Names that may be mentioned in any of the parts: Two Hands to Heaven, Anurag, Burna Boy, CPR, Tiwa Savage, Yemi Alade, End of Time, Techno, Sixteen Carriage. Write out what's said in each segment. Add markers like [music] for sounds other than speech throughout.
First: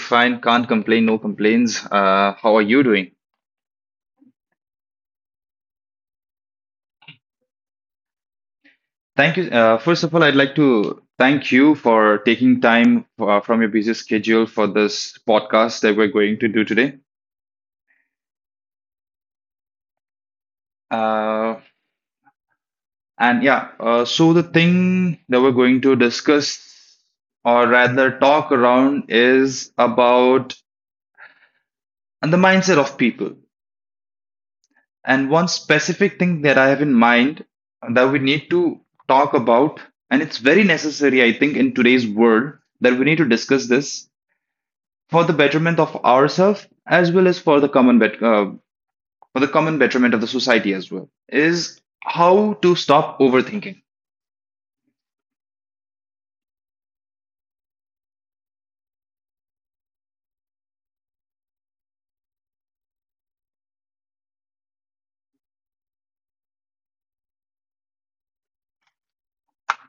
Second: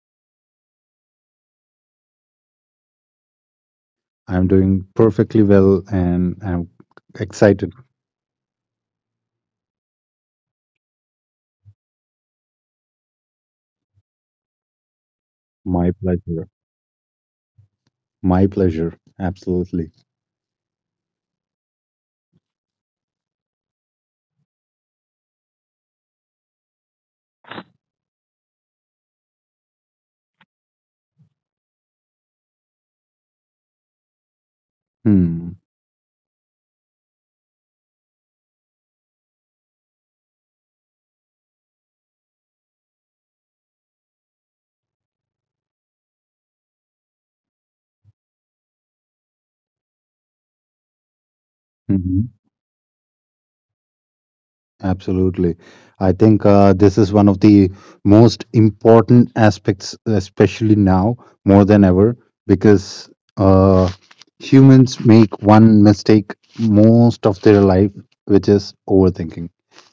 fine. Can't complain. No complaints. How are you doing? I'm doing perfectly well and I'm excited. Thank you. First of all, I'd like to thank you for taking time from your busy schedule for this podcast My that we're going to pleasure. do today. My pleasure. Absolutely. Uh, so the thing that we're going to discuss or rather talk around is about and the mindset of people. And one Hmm. specific thing that I have in mind that we need to talk about, and it's very necessary, I think, in today's world that we need to discuss this for the betterment of ourselves as well as for the common for the common betterment of the society as well is Hmm. how to stop overthinking. Absolutely. I think this is one of the most important aspects, especially now more than ever, because uh, humans make one mistake most of their life, which is overthinking.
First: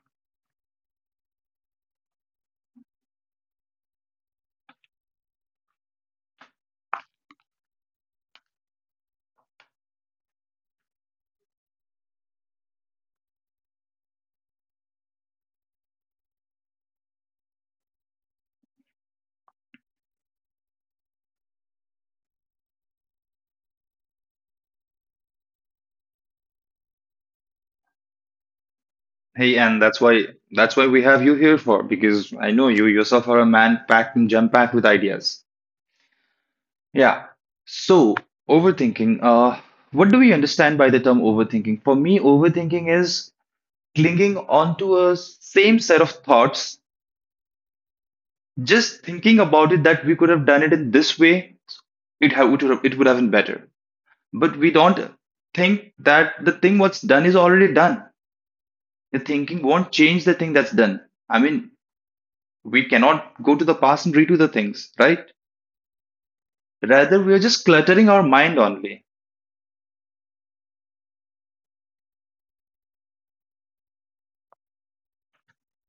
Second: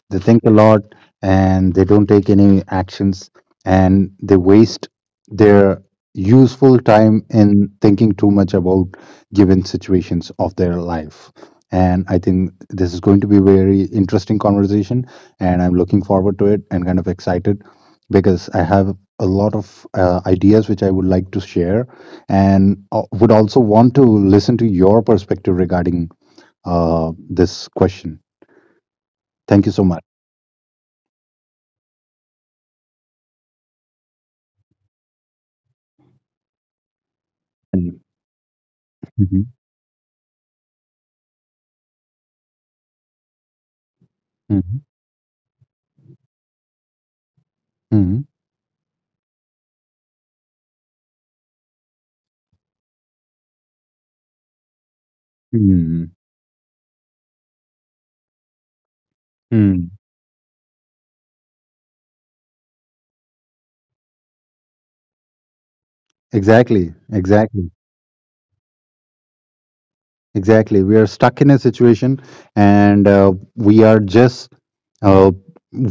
They think a lot and they don't take any actions, and they waste their useful time in thinking too much about given situations of their life. And I think this is going to be a very interesting conversation, and I'm looking forward to it and kind of excited, because I have a lot of ideas which I would like to share, and would also want to listen to your perspective regarding this question. Hey, Thank you and so much. that's why we have you here for, because I know you yourself are a man packed and jam packed with ideas. Yeah. And- So, overthinking. Mhm. What do we understand by the term overthinking? For me, overthinking is clinging Mhm. onto a same set of thoughts, Mhm. just thinking about it that we could have done it in this way, it would have been better. But we don't think Mm. that the thing what's done is already done. The thinking Mm. won't change the thing that's done. I mean, we cannot go to the past and redo the things, right? Exactly. Rather, we are just Exactly. cluttering our mind only. Exactly. We are stuck in a situation, and we are just, uh,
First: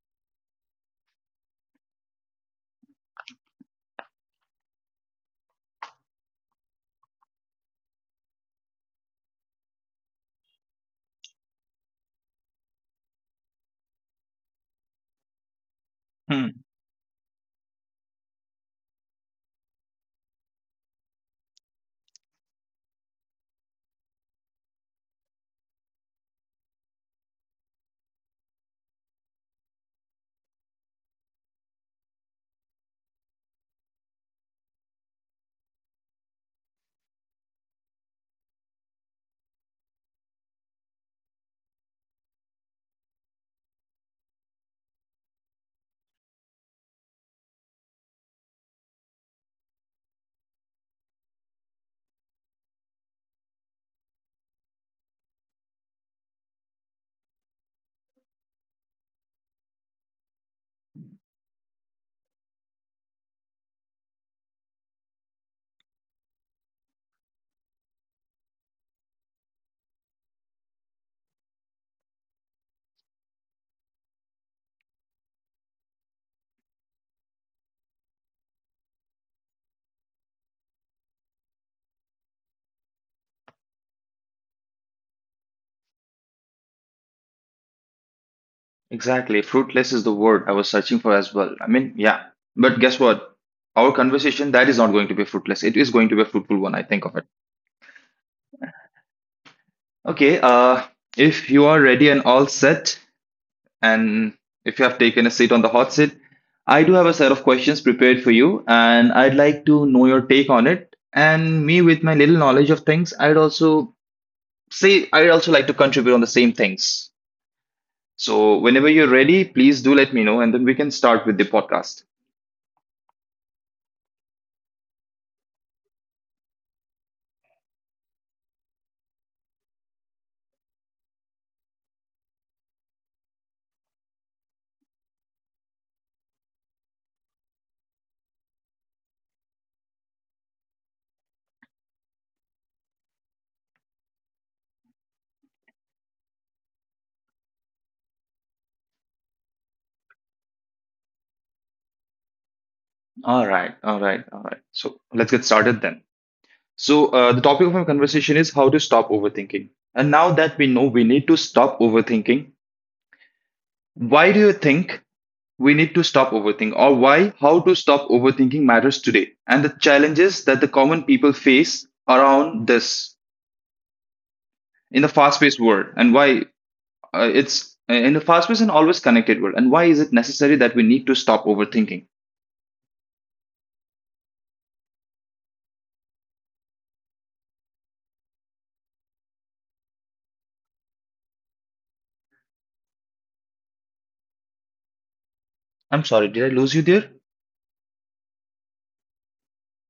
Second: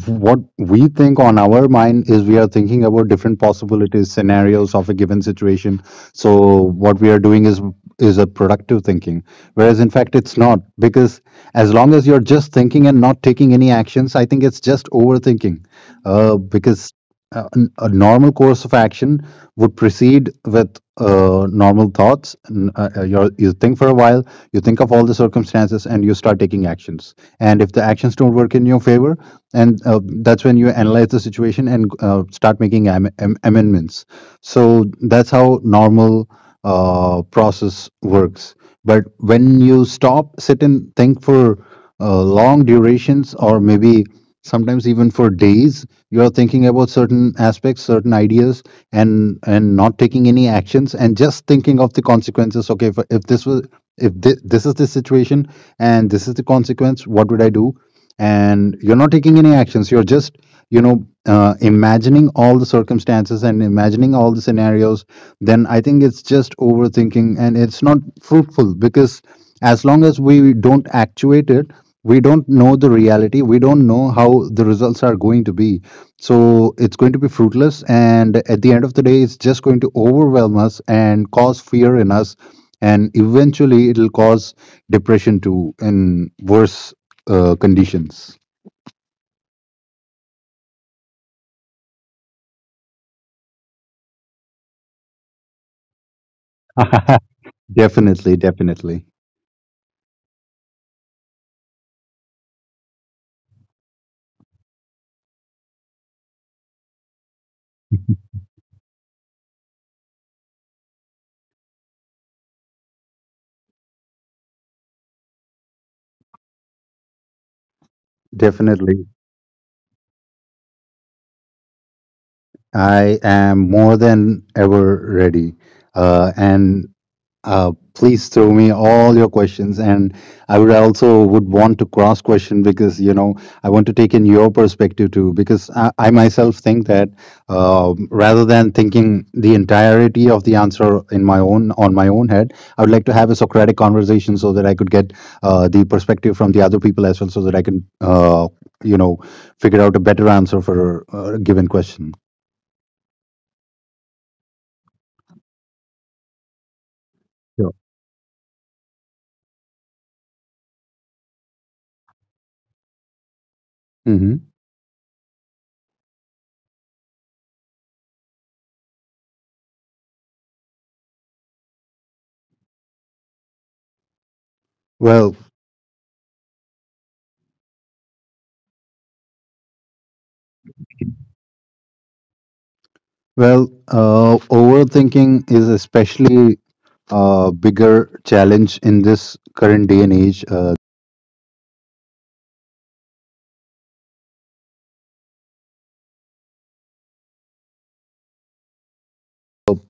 what we think on our mind is we are thinking about different possibilities, scenarios of a given situation. So what we are doing is a productive thinking. Whereas in fact it's not, because as long as you're just thinking and not taking any actions, I think it's just overthinking. Because a normal course of action would proceed with normal thoughts. N- you're, you think for a while, you think of all the circumstances, and you start taking actions. And if the actions don't work in your favor, and that's when you analyze the situation and start making amendments. So that's how normal process works. But when you stop, sit and think for long durations, or maybe sometimes even for days, you are thinking about certain aspects, certain ideas, and not taking any actions, and just thinking of the consequences. Okay, if this is the situation and this is the consequence, what would I do? And you're not taking any actions, you're just imagining all the circumstances and imagining all the scenarios. Then I think it's just overthinking, and it's not fruitful, because as long as we don't actuate it, we don't know the reality, we don't know how the results are going to be. So it's going to be fruitless, and at the end of the day it's just going to overwhelm us and cause fear in us, and eventually it'll cause depression too in worse conditions. Exactly. Fruitless is the word I was searching for as well. I mean, yeah. But guess what? Our conversation that is not going to be fruitless. It is going to be a fruitful one, I think of it. [laughs] definitely definitely Okay, if you are ready and all set and if you have taken a seat on the hot seat, I do have a set of questions prepared for you and I'd like to know your take on it. And me with my little knowledge of things, I'd also like to contribute on the same things. So whenever definitely you're ready, please do let me know and then we can start with the podcast. i am more than ever ready, and please throw me all your questions. And I would also would want to cross question, because I want to take in your perspective too. Because I myself think that rather than thinking the entirety of the answer in my own on my own head, I would like to have a Socratic conversation so that I could get the perspective from the other people as well, so that I can you know figure out a better answer for a given question. All right, all right, all right. So let's get started then. So the topic Sure. of our conversation is how to stop overthinking. And now that we know we need to stop overthinking, why Hmm. do you think we need to stop overthinking, or why how to stop overthinking matters today, and the challenges that the common people face around this in the Well, fast-paced world, and why it's in a fast paced and always connected world. And why is it necessary that we need to stop overthinking? Overthinking is especially a bigger challenge in this current day and age. I'm sorry, did I lose you there? So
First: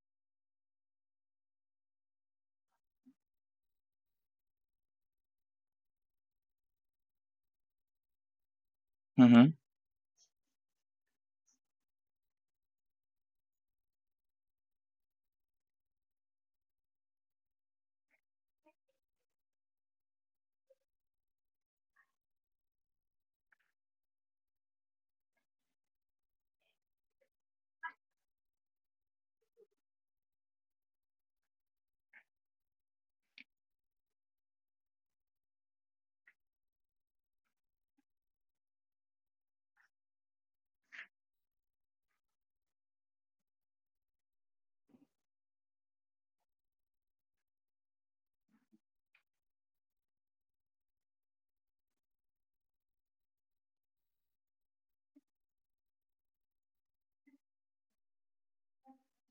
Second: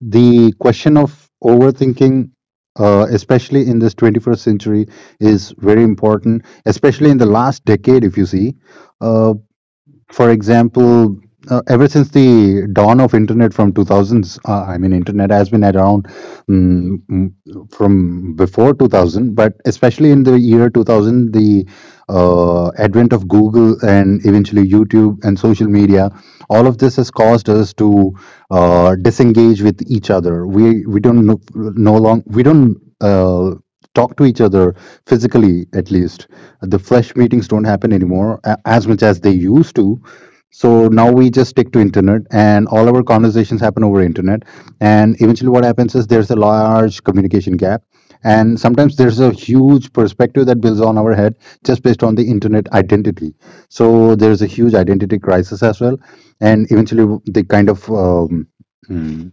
the question of overthinking, especially in this 21st century, is very important, especially in the last decade, if you see. Uh, Mm-hmm. for example, ever since the dawn of internet from 2000s, I mean, internet has been around, from before 2000, but especially in the year 2000, the advent of Google and eventually YouTube and social media, all of this has caused us to disengage with each other. We don't, talk to each other, physically at least. The flesh meetings don't happen anymore as much as they used to, so now we just stick to internet and all our conversations happen over internet. And eventually what happens is there's a large communication gap, and sometimes there's a huge perspective that builds on our head just based on the internet identity. So there's a huge identity crisis as well, and eventually the kind of hmm,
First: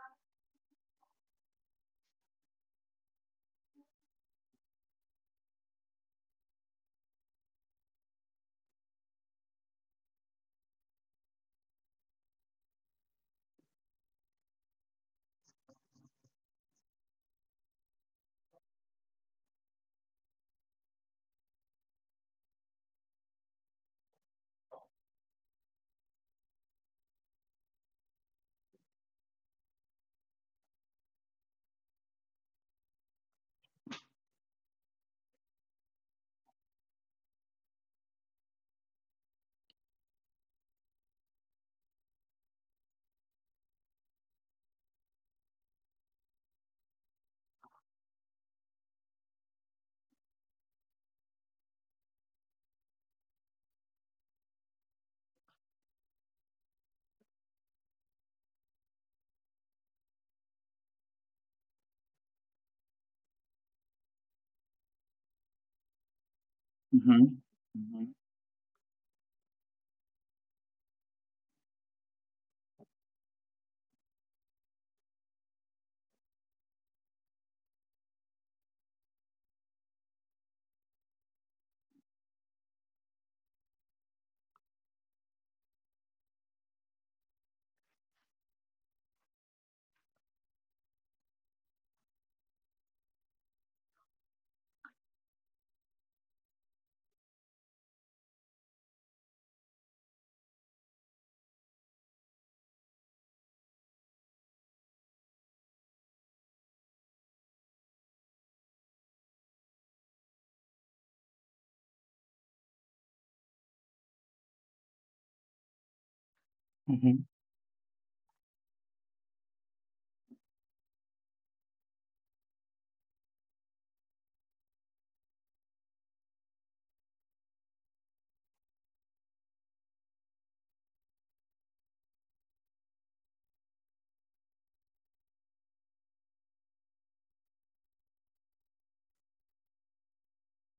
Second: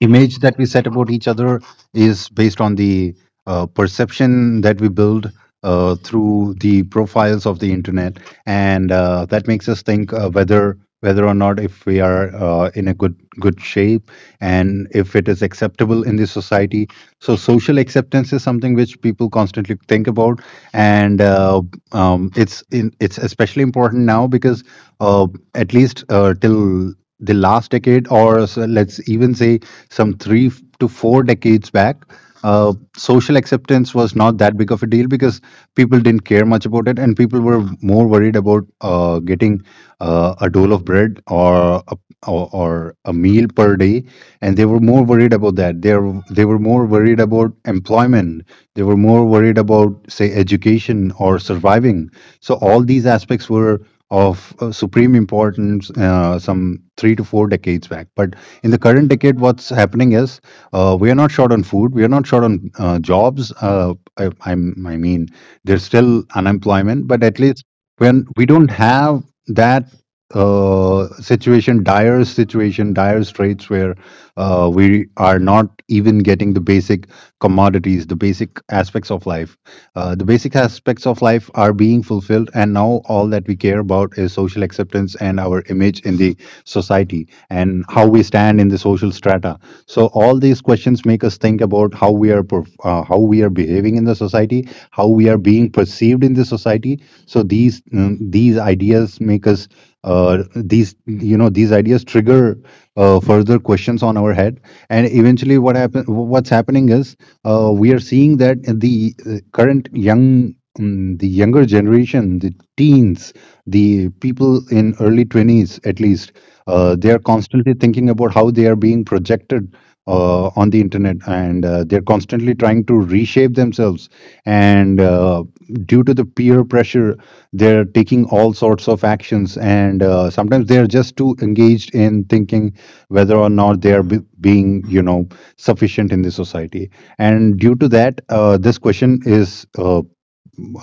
image that we set about each other is based on the perception that we build through the profiles of the internet, and that makes us think, whether or not, if we are, in a good shape, and if it is acceptable in the society. So social acceptance is something which people constantly think about, and it's especially important now, because uh, at least till the last decade, or so, let's even say, some three to four decades back, social acceptance was not that big of a deal, because people didn't care much about it, and people were more worried about getting a dole of bread or a meal per day, and they were more worried about that. They were more worried about employment, they were more worried about, say, education, or surviving. So all these aspects were of supreme importance some three to four decades back. But in the current decade, what's happening is we are not short on food. We are not short on jobs. I mean, there's still unemployment, but Mm-hmm. at least when we don't have that dire straits where we are not even getting the basic commodities, the basic aspects of life. The basic aspects of life are being fulfilled, and now all that we care about is social acceptance and our image in the society and how we stand in the social strata. So all these questions make us think about how we are behaving in the society, how we are being perceived in the society. So these ideas make us, these you know these ideas trigger further questions on our head. And eventually what's happening is we are seeing that the younger generation, the teens, the people in early 20s, at least, they are Mm-hmm. constantly thinking about how they are being projected on the internet. And they're constantly trying to reshape themselves, and due to the peer pressure, they're taking all sorts of actions. And sometimes they're just too engaged in thinking whether or not they are being sufficient in the society. And due to that, this question is, uh,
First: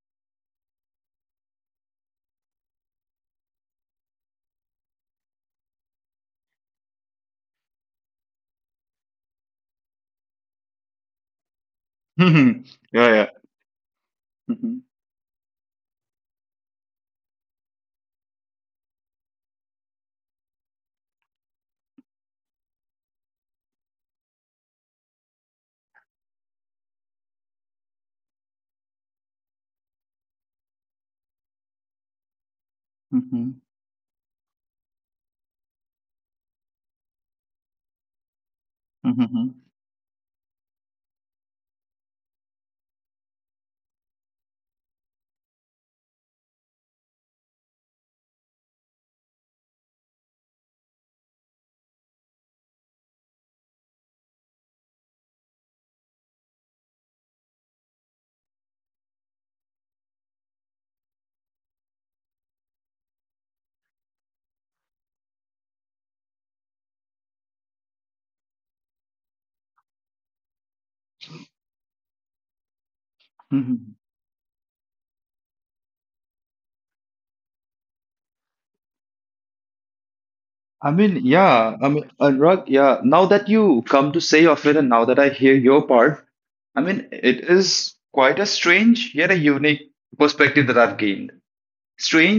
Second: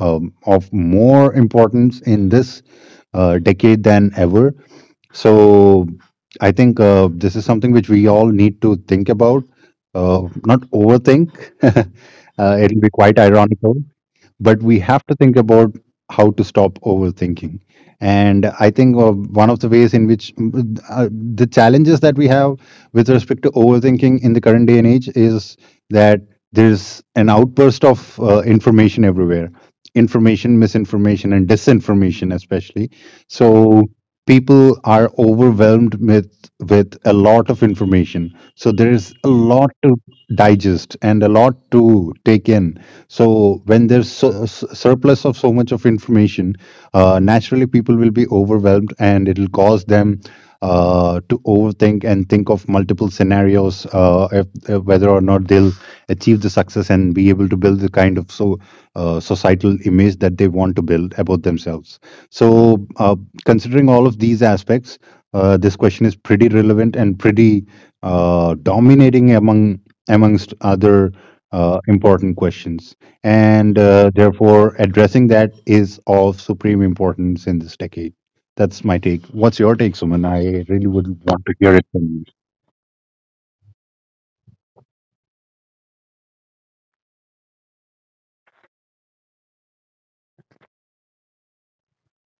um, of more importance in this decade than ever. So I think this is something which we all need to think about, not overthink. [laughs] uh, Mm-hmm. it'll be [laughs] Yeah, quite yeah. ironical, but Mm-hmm. we have to think about how to stop overthinking. And I think one of the ways in which, the challenges that we have with respect to overthinking in the current day and age, is that there's an outburst of information everywhere, information, misinformation, and disinformation especially. Mm-hmm. So people are overwhelmed with a lot of information. So there is a Mm-hmm. lot to digest and a lot to take in. So when there's surplus of so much of information, naturally people will be overwhelmed, and it'll cause them to overthink and think of multiple scenarios, if, whether or not they'll achieve the success and be able to build the kind of, so societal image that they want to build about themselves. So considering all of these aspects, this question is pretty relevant and pretty dominating amongst other important questions, and Mm-hmm. Therefore addressing that is of supreme importance in this decade. That's my take. What's your take, Suman? I really I would mean, want to hear yeah. it I mean, from Anurag, yeah. Now that you come to say of it, and now that I hear your part, I mean, it is quite a strange yet a unique perspective that I've gained.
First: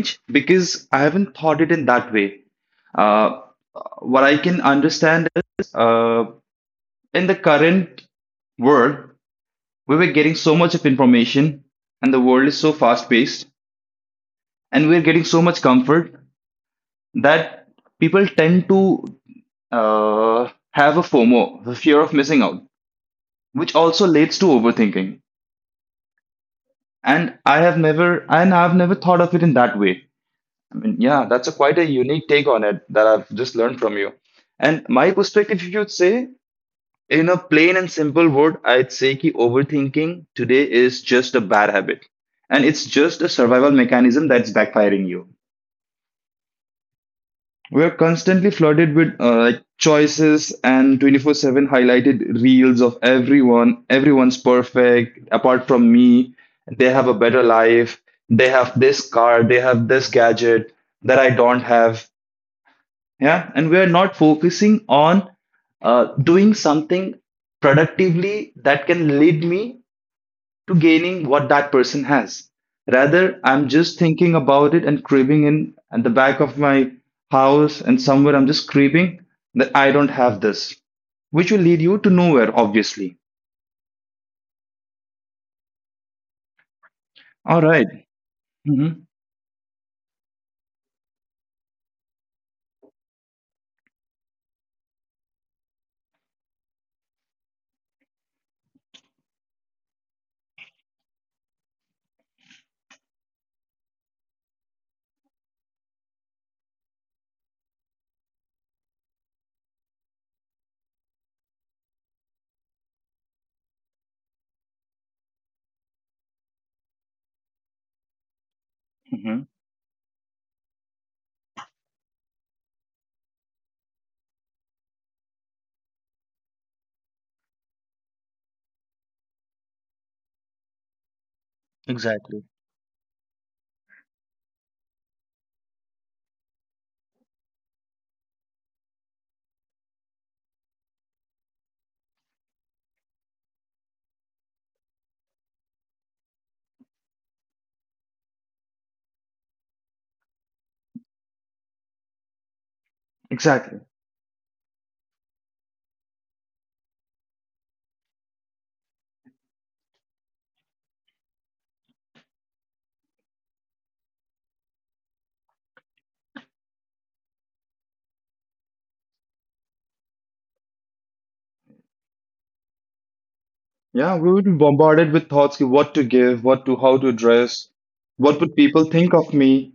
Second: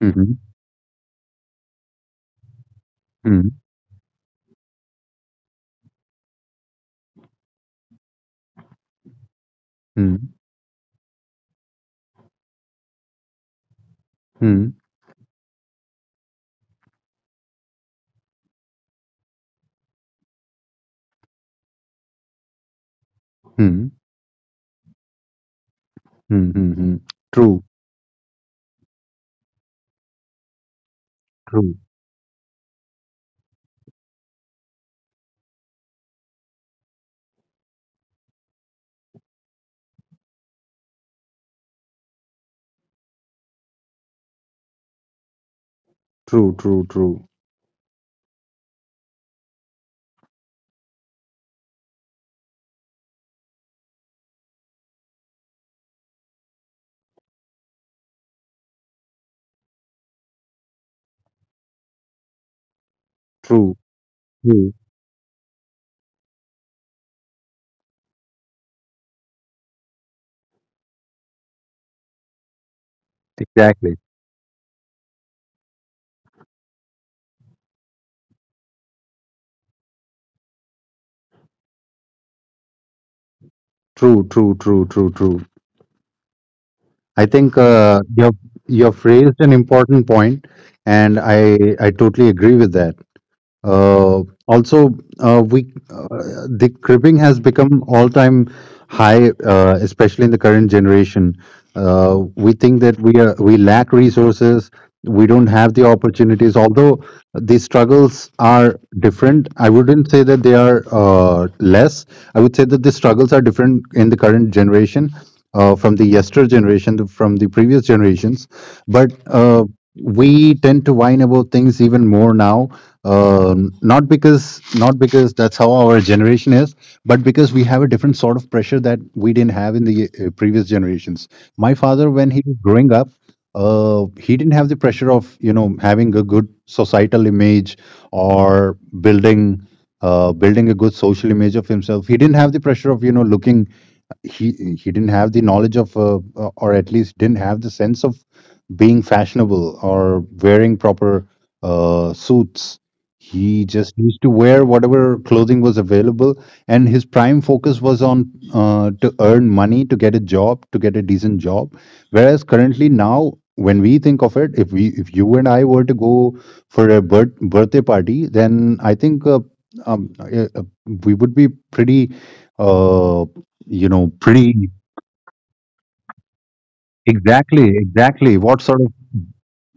you. Hmm. because I haven't thought it in that way. Uh, Hmm. what I can understand is in the current world, we were getting Hmm. so much of information and the world is so fast paced Hmm. and we're getting so much comfort that people tend to have a FOMO, the fear of missing out, which Hmm. also leads to overthinking. Hmm. Hmm. And True, I've never thought of it in that way. I mean, yeah, that's a true, quite a unique take on it that I've just learned from you. And my perspective, if you'd say, in a plain and simple word, I'd say ki overthinking today is just a bad habit. And it's just a survival mechanism that's backfiring you. true, true, true, We're constantly flooded with like choices and 24/7 highlighted reels of everyone. Everyone's perfect apart from me. They have a better life. They have this car, they have this gadget that I don't have. Yeah, and true, we're not true. focusing on doing something productively that can lead me to gaining what that person has. Rather, I'm Exactly. just thinking about it and craving in at the back of my house and somewhere I'm just craving that I don't have this, which will lead you to nowhere, obviously. True, true, true, true, true. I think All right. You've hmm you've raised an important point, and I totally agree with that. Also, we the cribbing has become all-time high, especially in the current generation. We think that we lack resources, we don't have the opportunities. Although the struggles are different, I wouldn't say that they are less. I would say that the struggles are different in the current generation, from the yester generation, from the previous generations. But hmm uh, we tend to whine about things even more now, not because, not because that's how our generation is, but because we have a different sort of pressure that we didn't have in the previous generations. My father, when he Exactly. was growing up, he didn't have the pressure of, you know, having a good societal image, or building building a good social image of himself. He didn't have the pressure of, you know, looking. He didn't have the knowledge of or at least didn't have the sense of being fashionable or wearing proper suits. He Exactly. just used to wear whatever clothing was available, and his prime focus was on to earn money, to get a job, to get a decent job. Whereas currently now, when we think of it, if we if you and I were to go for a birthday party, then I think um, uh, uh, we would be pretty uh, you know, Yeah, we would be pretty bombarded with thoughts of what to give, what to how to dress, exactly, exactly what would what sort people of think of me?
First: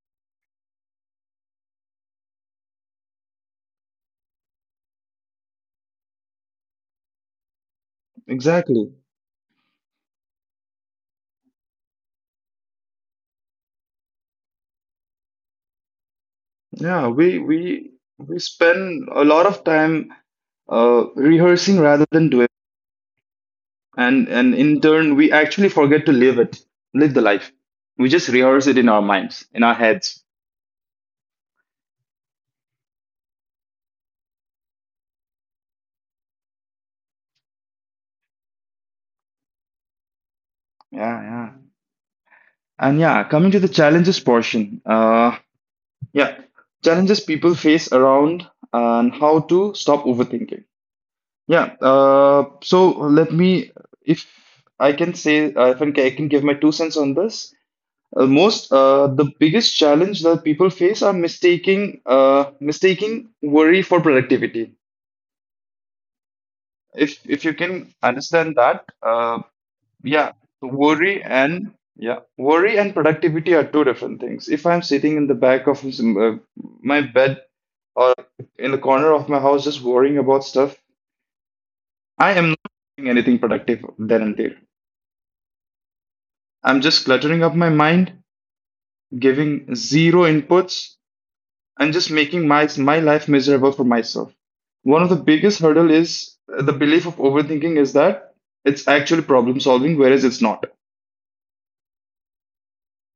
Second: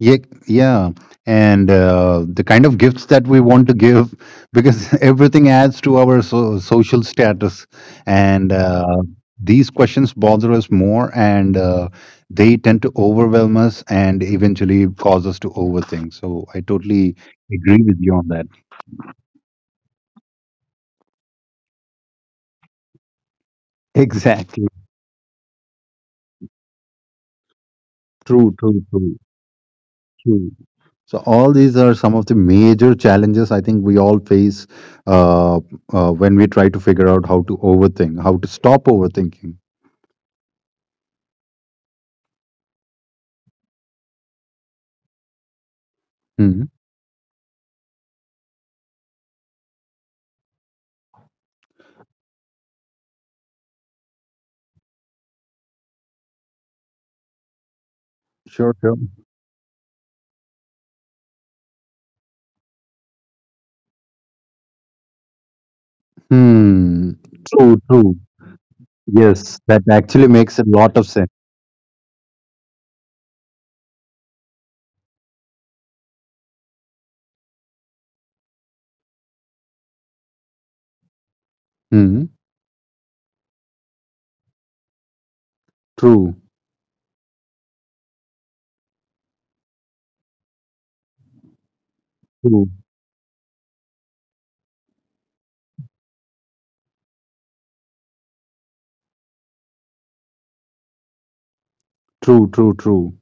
yeah, yeah. And the kind of gifts that we want to give, because [laughs] everything adds to our social status. And Exactly. these questions bother us more, and they tend to overwhelm us and eventually cause us to overthink. So I Yeah, totally agree with you on we that. spend a lot of time rehearsing rather than doing. [laughs] And Exactly. in turn we actually forget to live it, live the life. We just True, rehearse true, it in true, our minds, in our heads. true. So all these are some of the major challenges, I think, we all face uh, when we try to figure out how to overthink, how to stop overthinking. Yeah, yeah. And yeah, coming to the challenges portion, yeah Hmm. challenges people face around and how to stop overthinking. Yeah, so let me, if if I can, I can give my two cents on this. uh, Sure, most sure. uh, the biggest challenge that people face are mistaking worry for productivity. Hmm. If you True, can true. understand that Yes, that actually Yeah. makes a So lot of sense. worry and, yeah, worry and productivity are two different things. If I'm sitting in the back of my bed or in the corner of my house just worrying about stuff, Hmm. I am not doing anything productive then and there. True, I'm just cluttering up my mind, giving zero inputs and just making true, my my life miserable for myself. One of the biggest hurdle is the belief of overthinking is that it's actually problem solving, whereas it's not. true, true, true.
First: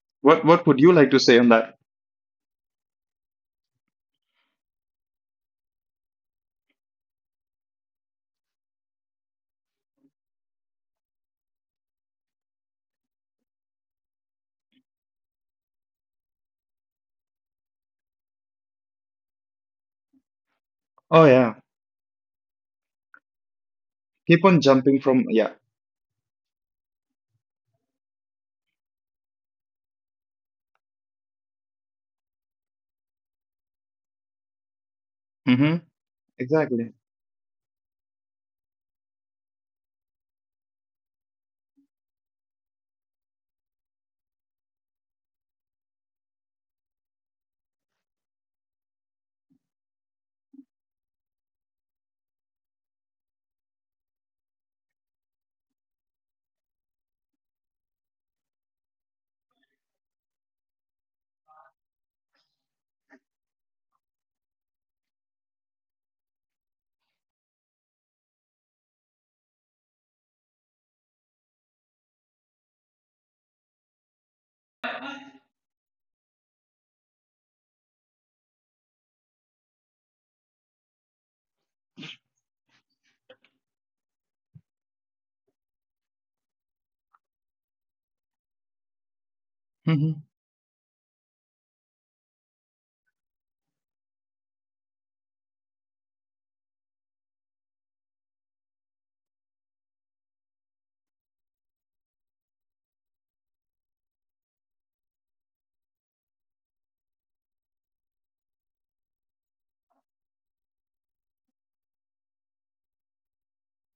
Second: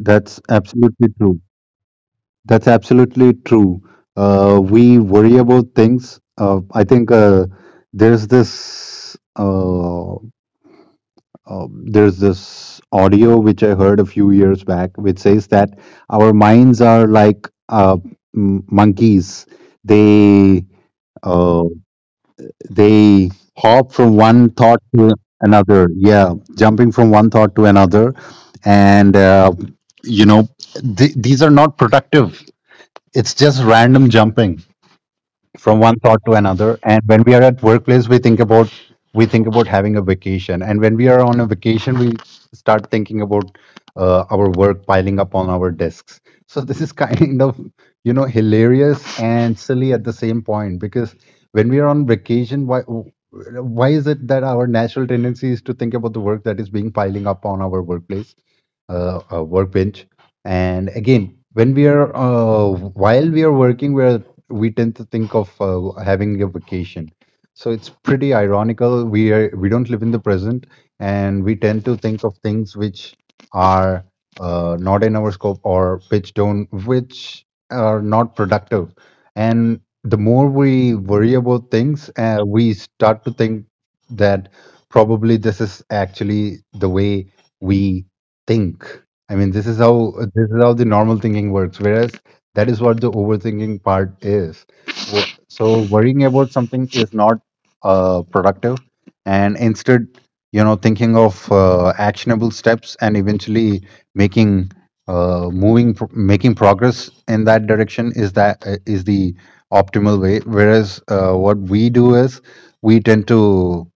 That's What what would you absolutely like to say true. on that? That's absolutely true. We worry about things. I think there's this. There's this audio which I heard a few years back, which says that our minds are like monkeys. They Oh yeah, uh, they hop from keep one on thought jumping to from yeah. another. Yeah, jumping from one thought to another, and you know, these are not productive. It's just random jumping from Mm-hmm. one thought to another. Exactly. And when we are at workplace, we think about, we think about having a vacation. And when we are on a vacation, we start thinking about our work piling up on our desks. So this is [laughs] kind of, you know, hilarious and silly at the same point, because when we are on vacation, why is it that our natural tendency is to think about the work that is being piling up on our workplace, workbench. And again, when we are while we are working, we are, we tend to think of having a vacation. So it's pretty ironical. We don't live in the present, and we tend to think of things which are not in our scope, or which don't, which are not productive. And the more we worry about things, we start to think that probably this is actually the way we think. I mean, this is how, Mm-hmm. this is how the normal thinking works. Whereas that is what the overthinking part is. Wo- So worrying about something is not productive. And instead, you know, thinking of actionable steps and eventually making making progress in that direction is that is the optimal way. Whereas what we do is we tend to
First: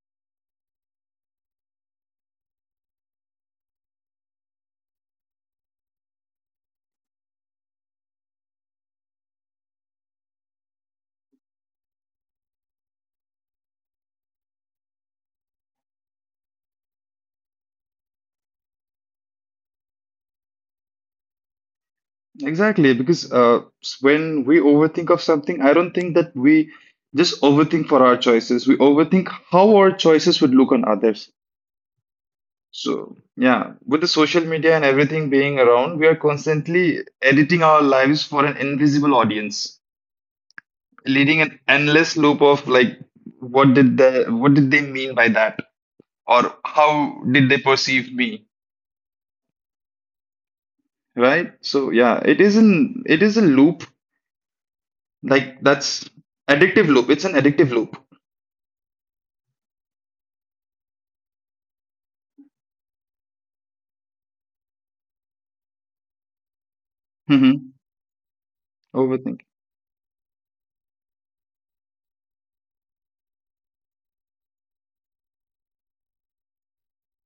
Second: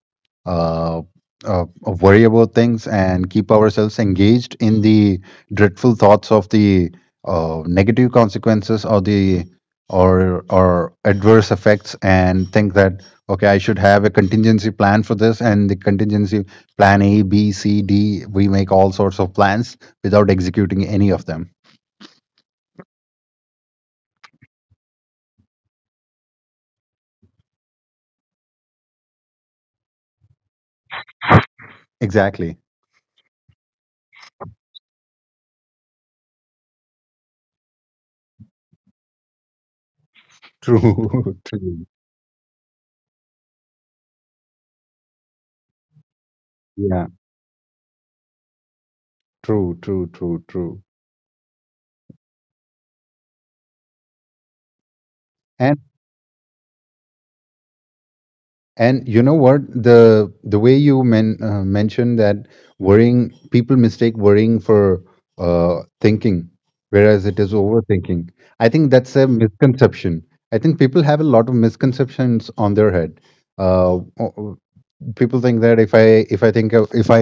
uh, uh, worry about things and keep ourselves engaged in the dreadful thoughts of the negative consequences, or the, or adverse effects, and think that okay, I should have a contingency plan for this, and the contingency plan A, B, C, D, we make all sorts of plans without executing any of them. Exactly, because when we overthink of something, I don't think that we just overthink for our choices. We overthink how our choices would look on others. Exactly. So yeah, with the social media and everything being around, we are constantly editing our lives for an invisible audience, True. leading [laughs] an True. endless loop of like, what did the what did they mean by that, or Yeah, how did they perceive me, true, true, true, true. right? So yeah, it isn't. It is a loop. Like that's addictive loop. It's an addictive loop. And you know what? The way you mentioned that worrying, people mistake worrying for thinking, whereas it is Hmm. overthinking. I think that's a Overthink. misconception. I think people have a lot of misconceptions on their head. Uh, people think that if I think of, if I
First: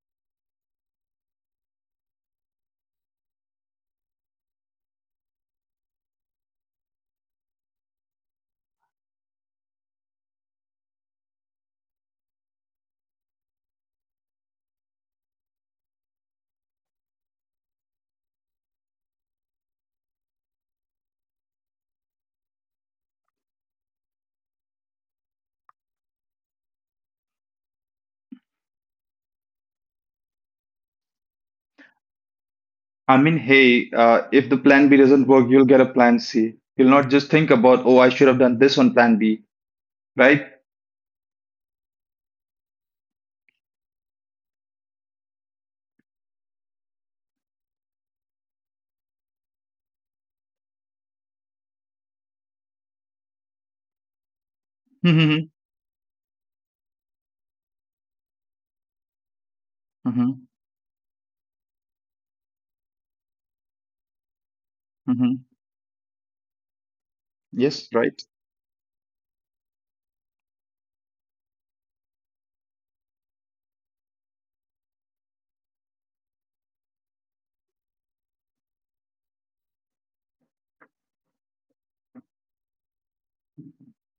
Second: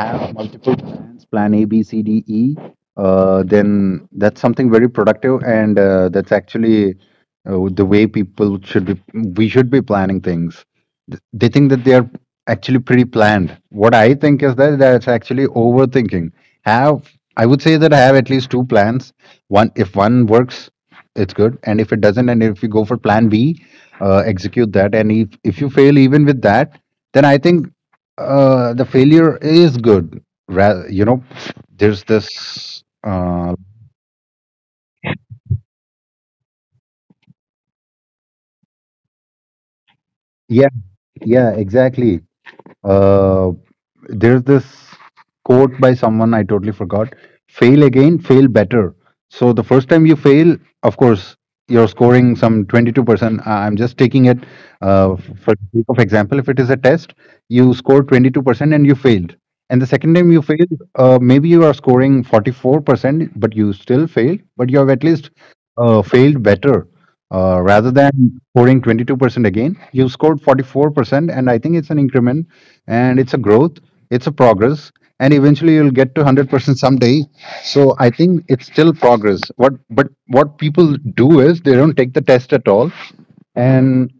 have multiple plans, plan A, B, C, D, E, then that's something very productive, and that's actually the way people should be. We should be planning things. They think that they are actually pre-planned. What I think is that that's actually overthinking. Have I would say that I have at least two plans. One, if one works, it's good. And if it doesn't, and if you go for plan B, execute that. And if you fail even with that, then I think the failure is good. You know, there's this. I mean, hey, if the plan B doesn't work, you'll get a plan C. You'll not just think about, oh, I should have done this on plan B, right? Yeah, yeah, exactly. Uh, there's this quote by someone I totally forgot. Fail again, fail better. So the first time you fail, of course, you're scoring some 22%. I- I'm just taking it Mm-hmm. for the sake of example. If it is a test, you score 22% and you failed. And the second time you Mm-hmm. failed, maybe you are scoring 44%, but you still failed, but you have at least Mm-hmm. Failed better. Yes, Rather right. than scoring 22% again, you scored 44%, and I think it's an increment, and it's a growth, it's a progress, and eventually you'll get to 100% someday. So I think it's still progress. What, but what people do is they don't take the test at all, and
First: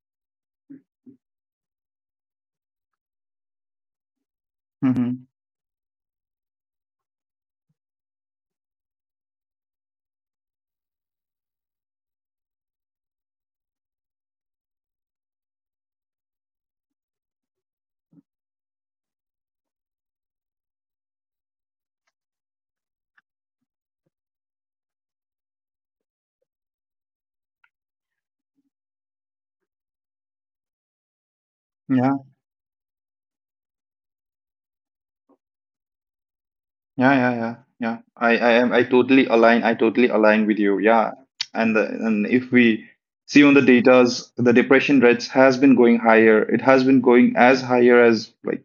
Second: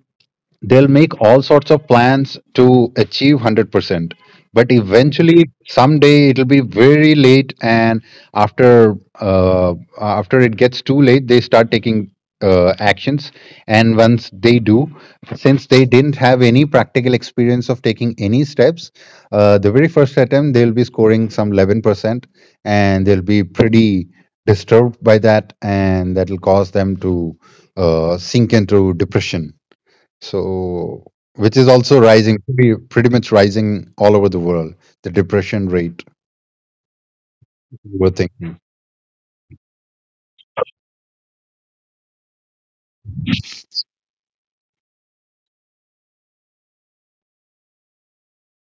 they'll make all sorts of plans to achieve 100%, but Mm-hmm. eventually someday it'll be very late, and after uh, after it gets too late, they start taking actions. And once they do, since they didn't have any practical experience of taking any steps, the very first attempt they'll be scoring some 11%, and they'll be pretty disturbed by that, and that'll cause them to sink into depression. So, which is also Yeah. rising, pretty, pretty much rising all over the world, the depression rate, Yeah, yeah, yeah, yeah. we're I thinking. am. I totally align. I totally align with you. Yeah, and if we see on the data's, the depression rates has been going higher. It has been going as higher as like.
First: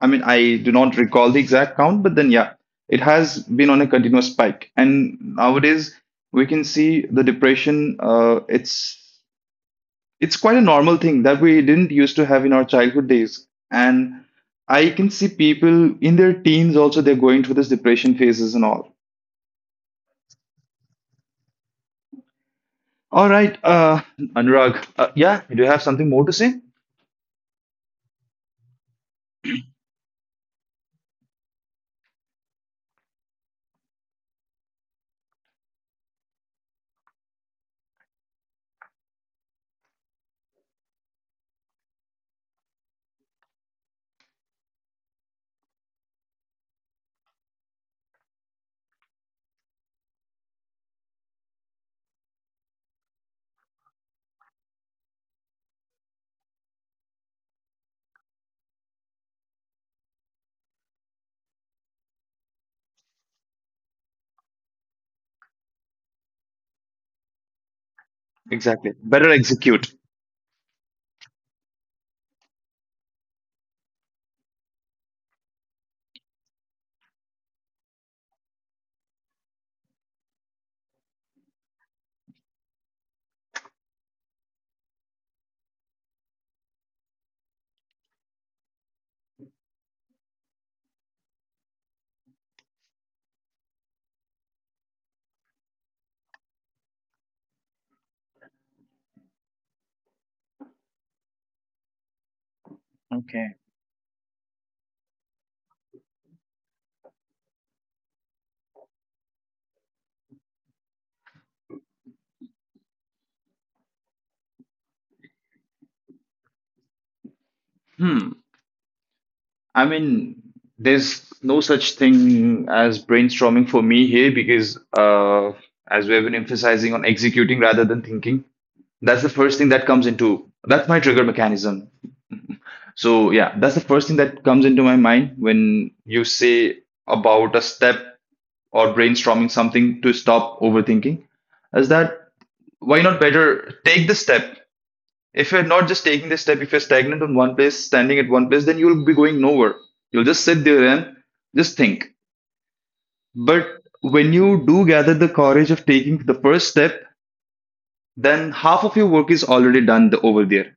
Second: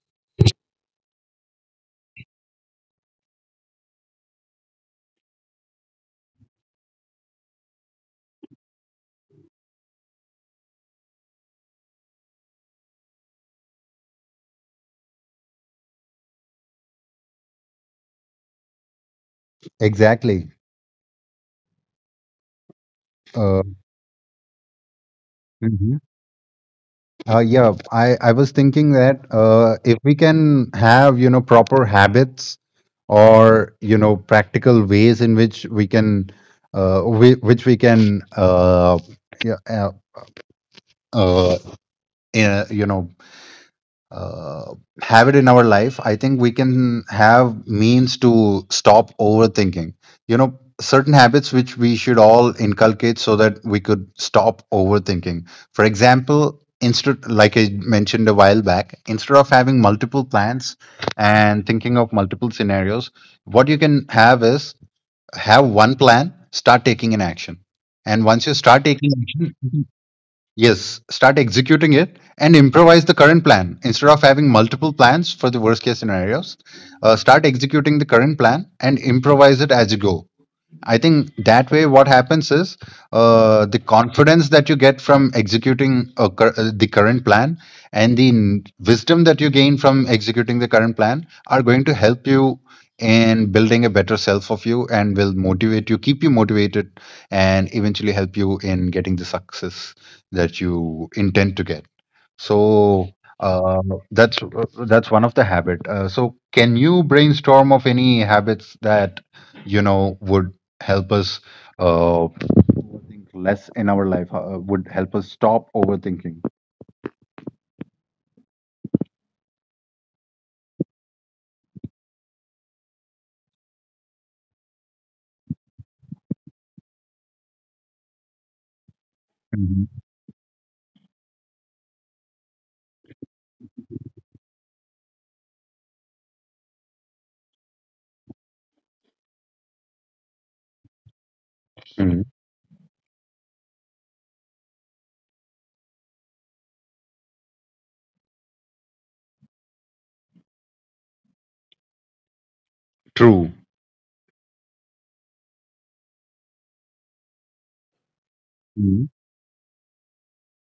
I mean, I do not recall the exact count, but then yeah, it has been on a continuous spike. And nowadays, we can see the depression. It's quite a normal thing that we didn't used to have in our childhood days. And I can see people in their teens also, they're going through this depression phases and all. Exactly. All right, Uh, Anurag, yeah, do you have Mhm. something more to say? Yeah, I was thinking that if we can have, you know, proper habits, or, you know, practical ways in which which we can, yeah, uh, uh, you know, uh, have it in our life, I think we can have means to stop overthinking. You know, certain habits which we should all inculcate so that we could stop overthinking. For example, instead, like I mentioned a while back, instead of having multiple plans and thinking of multiple scenarios, what you can have is have one plan, start taking an action. And once you start Exactly. taking Better action, execute. yes, start executing it and improvise the current plan. Instead of having multiple plans for the worst case scenarios, start executing the current plan and improvise it as you go. I think that way, what happens is the confidence that you get from executing the current plan, and the wisdom that you gain from executing the current plan are going to help you in building a better self of you, and will motivate you, keep you motivated, and eventually help you in getting the success that you intend to get. So Okay. uh, that's that's one of the habit. So can you brainstorm of any habits that, you know, would help us uh, overthink less in our life, would help us stop overthinking. Hmm. I mean, there's no such thing as brainstorming for me here because, as we have been emphasizing on executing rather than thinking, that's the first thing Mhm. that comes into. That's my trigger mechanism. So yeah, that's the first thing that comes into my mind when you say about a step or brainstorming something to stop overthinking is Mm. that, why not better take the step? If you're not just taking the step, if you're stagnant on one place, standing at one place, then you'll be going nowhere. You'll just sit there and just think. True. But when you do gather the courage of taking the first step, then half of Mm. your work is already done over there.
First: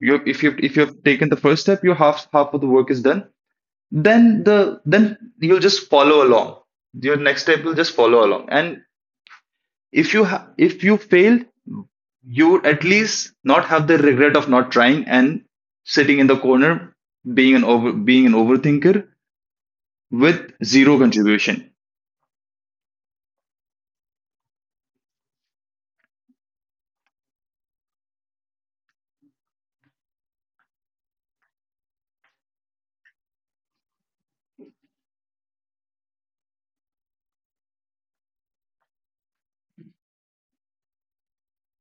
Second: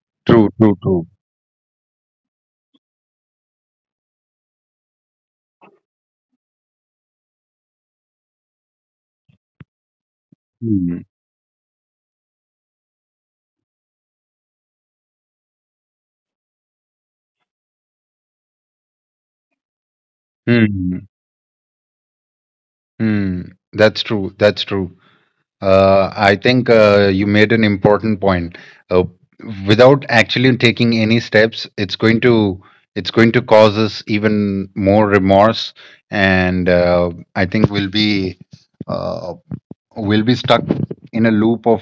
You, True, true, if you've true. taken the first step, your half of the work is done. Then then you'll just follow along. Your next step will just follow along. And if you Mm. failed, you would at least not have the regret of not trying and sitting in the corner being an overthinker with zero Mm. contribution. [laughs] Mm. That's true. That's true. I think you made an important point. Uh, without actually taking any steps, it's going to, it's going to cause us even more remorse. And I think uh, we'll be stuck in a loop of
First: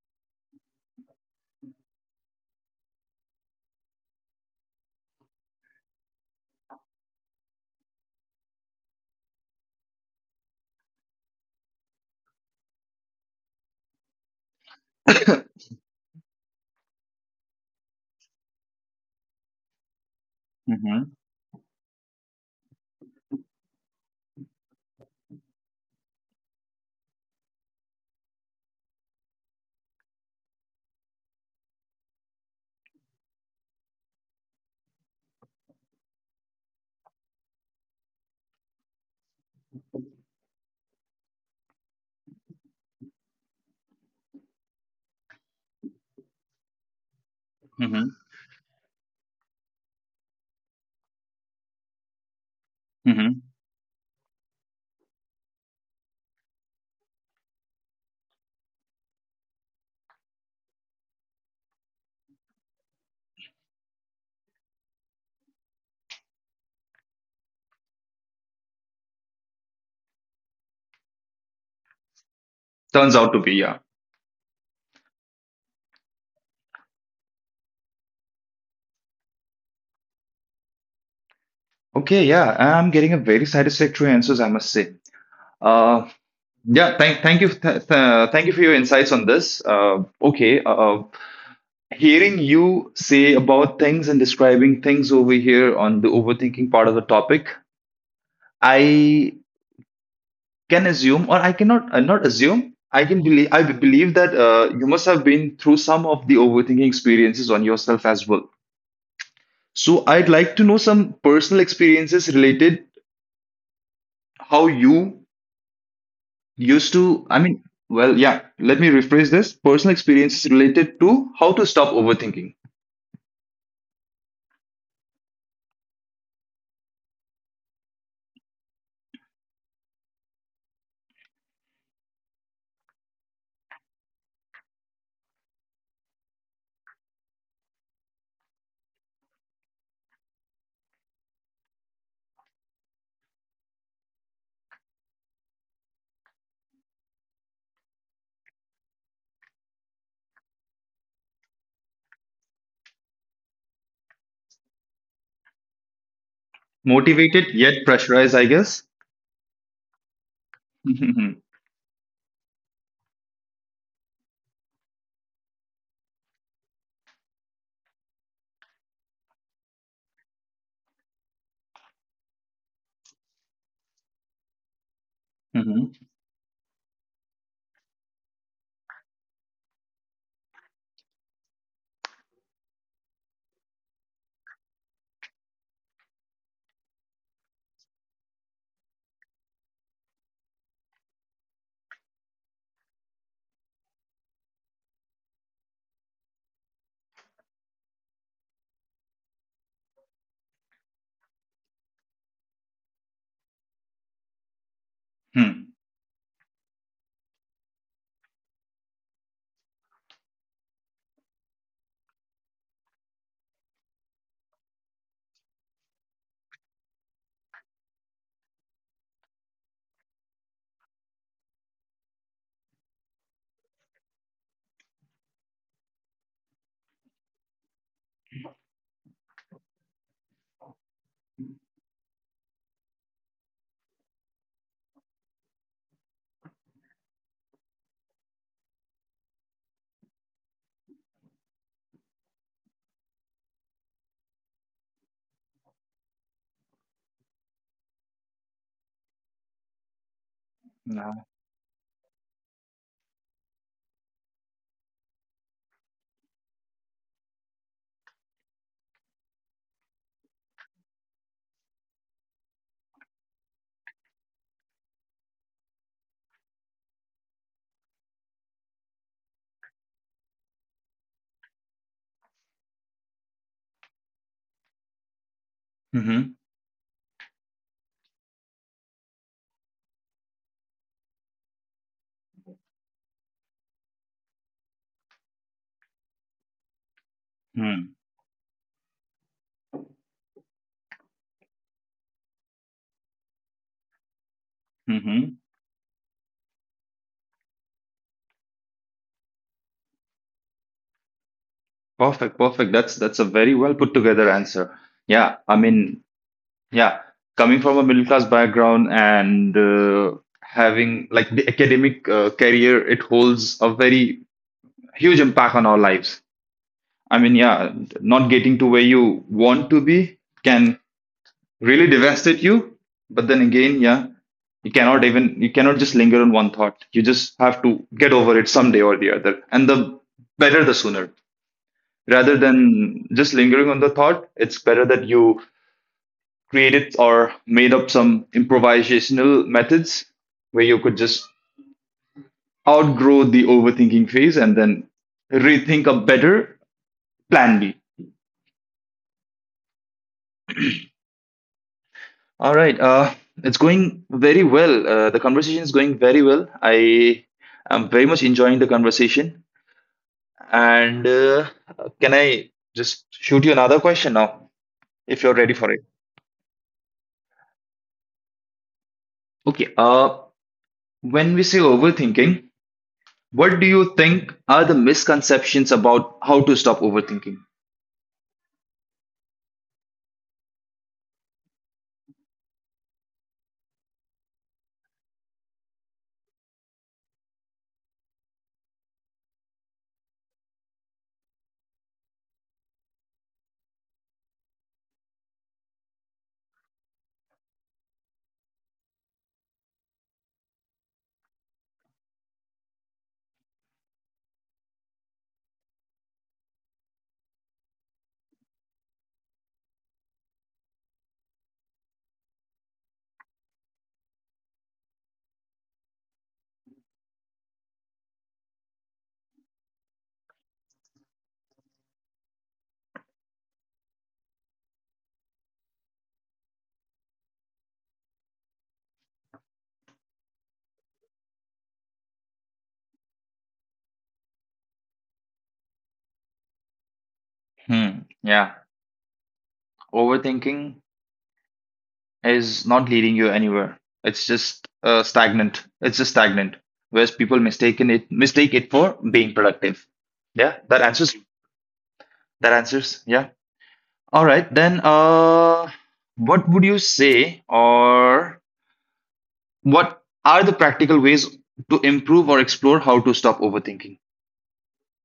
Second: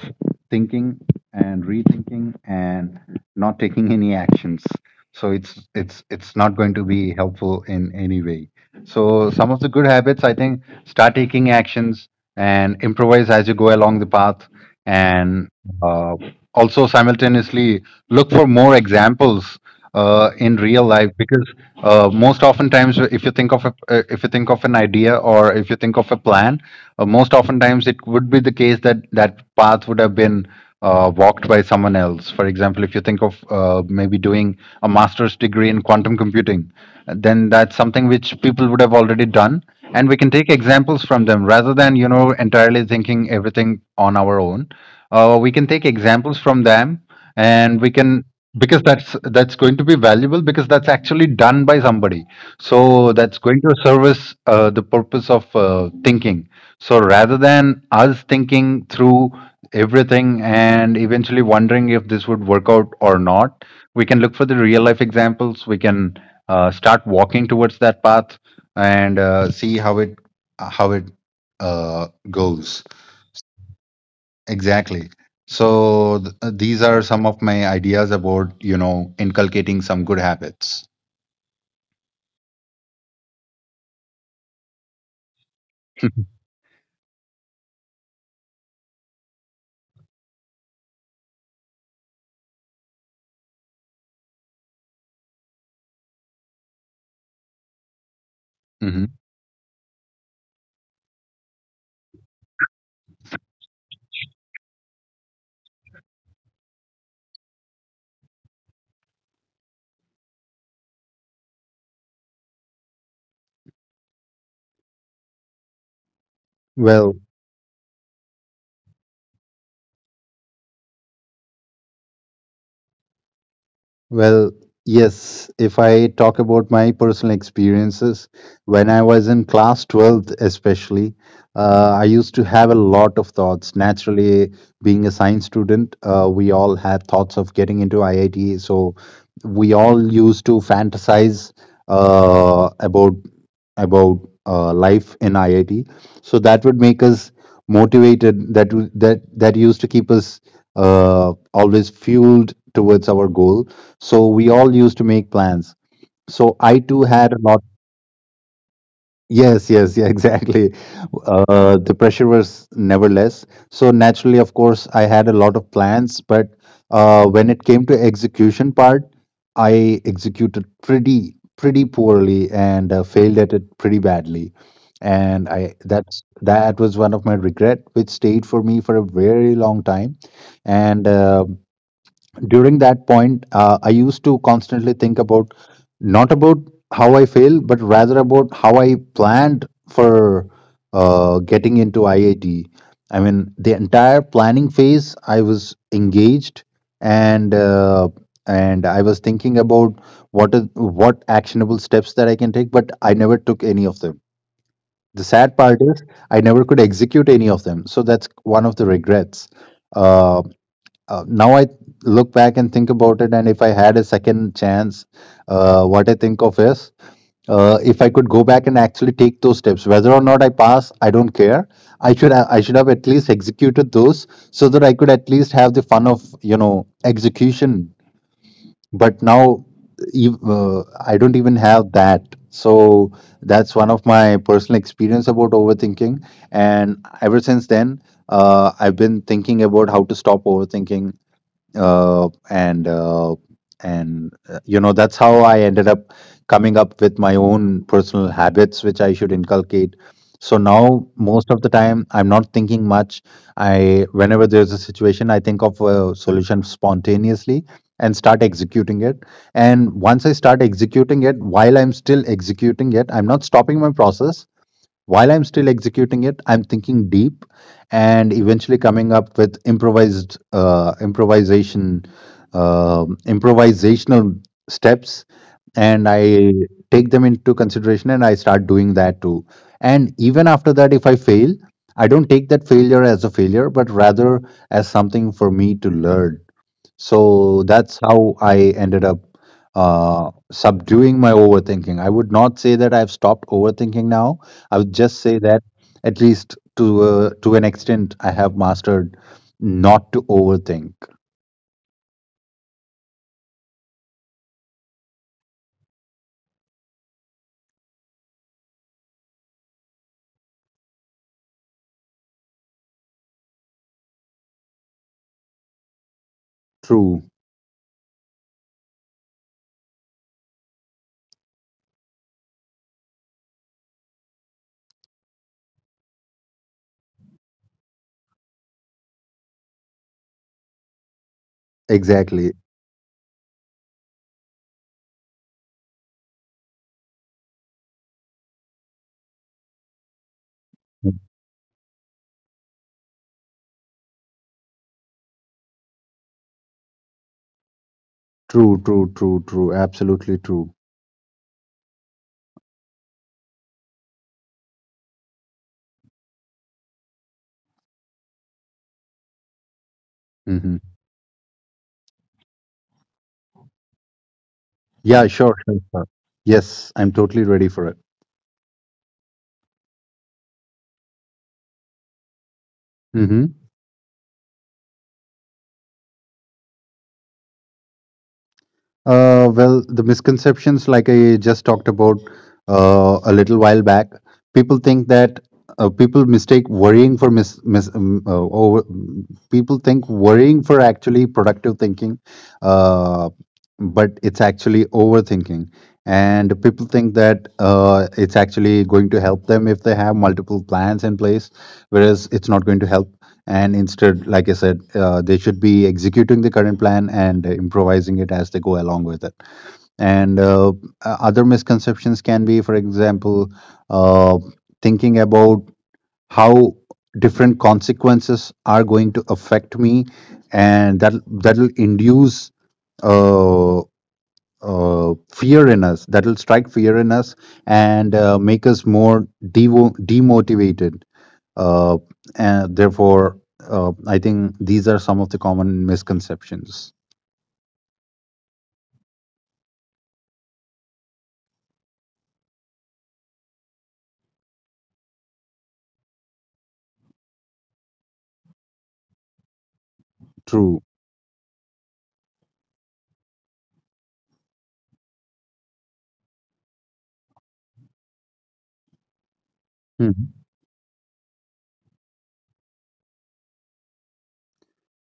thinking and rethinking, and not taking any actions. So it's not going to be helpful in any way. So some of the good habits, I think, start taking actions and improvise as you go along the path. And [coughs] uh, also simultaneously look for more examples in real Mm-hmm. life, because most oftentimes, if you think of if you think of an idea or if you think of a plan, most oftentimes it would be the case that that path would have been walked by someone else. For example, if you think of maybe doing a master's degree in quantum computing, then that's something which people would have already done, and we can take examples from them, rather than, you know, entirely thinking everything on our own. We can take examples from them, and we Mm-hmm. can, because that's going to be valuable, because that's actually done by somebody. So that's Mm-hmm. going to service the purpose of thinking. So rather than us thinking through everything and eventually wondering if this would work out or not, we can look for the real life examples. We can start walking towards that path, and see how it, how it uh, goes. Turns out to be, yeah. Exactly. So these are some of my ideas about, you know, inculcating some good habits. Okay, yeah, I'm getting a very satisfactory answers, I must say. uh [laughs] Thank you for your insights on this. Okay Hearing you say about things and describing things over here on the overthinking part of the topic, Mhm. I can assume, or I cannot not assume I can believe I believe that you must have been through some of the overthinking experiences on yourself as well. So I'd like to know some personal experiences related, how you used Well, to, I mean, well, yeah, let me rephrase this. Personal experiences related to how to stop overthinking. well, yes, if I talk about my personal experiences, when I was in class 12th, especially, I used to have a lot of thoughts. Naturally, being a science student, we all had thoughts of getting into IIT. So we all used to fantasize uh, about about life in IIT. So that would make us motivated. That w- that that used to keep us always fueled towards our goal. So we all used to make plans. So I too had a Motivated lot. yet pressurized, I guess. Yes, [laughs] exactly. The pressure was never less. So naturally, of course, I had a lot of plans, but when it came to execution part, I executed pretty poorly and failed at it pretty badly. And [laughs] I Hmm. that's that was one of my regret, which stayed for me for a very long time. And during that point, I used to constantly think about not about how I failed, but rather about how I planned for getting into IIT. I T. I mean, the entire planning phase, I was engaged and uh, and I was thinking about what actionable steps that I can take, but I never took any of them. The sad part is I never could execute any of them. So that's one of the regrets. Uh, now I look back and think about it, and if I had a second chance, what I think of is if I could go back and actually take those steps, whether or not I pass, I don't care. I should have at least executed those so that I could at least have the fun of execution. But now I don't even have that. So that's one of my personal experience about overthinking, and ever since then, I've been thinking about how to stop overthinking uh, and uh, and that's how I ended up coming up with my own personal habits which I should inculcate. So now No. most of the time I'm not thinking much. I whenever there's a situation, I think of a solution spontaneously and start executing it. And once I start executing it, while I'm still executing it, I'm not stopping my process. While I'm still executing it, I'm thinking deep and eventually coming up with improvised improvisation improvisational steps, and Mm-hmm. I take them into consideration, and I start doing that too. And even after that, if I fail, I don't take that failure as a failure, but rather as something for me to learn. So that's how I ended up subduing my overthinking. I would not say that I've stopped overthinking now. I would just Mm-hmm. say that at least to an extent, I have mastered not to overthink. Perfect. Perfect. That's a very well put together answer. Yeah. I mean, yeah. Coming from a middle class background and having like the academic career, it holds a very huge impact on our lives. I True, mean, yeah, not getting to where you want to be can really devastate you. But then again, yeah, you cannot just linger on one thought. You just have to get over it someday or the other, and the better the sooner, rather exactly. than just lingering on the thought. It's better that you created or made up some improvisational methods where you could just outgrow the overthinking phase and then rethink a better plan B. True, true, true, true. Absolutely true. All right. It's going very well. The conversation is going very well. I am very much enjoying the conversation. Hmm. And Can I just shoot you another question now if Yeah, you're ready sure, for sure, it? sure. Yes, I'm totally ready for it. Okay. When we say overthinking, what Hmm. do you think are the misconceptions about how to stop overthinking? Well, the misconceptions, like I just talked about a little while back, people think that people mistake worrying for mis, mis over, people think worrying for actually productive thinking, uh, but it's actually overthinking. And people think that it's actually going to help them if they have multiple plans in place, whereas it's not going to help, and instead, like I said, they should be executing the current plan and improvising it as they go along with it. And uh, uh, other misconceptions can be, for example, uh, thinking about how different consequences are going to affect me, and that that'll induce uh, fear in us that'll strike fear in us and make us more demotivated, uh, and therefore, I think these are some of the common misconceptions. Hmm. Yeah. Overthinking is not leading you anywhere. It's just stagnant. It's just stagnant. Whereas people mistake it for being productive. Yeah. That True. answers. That answers. Yeah. All right. What would you say, or what Mhm. are the practical ways to improve or explore how to stop overthinking?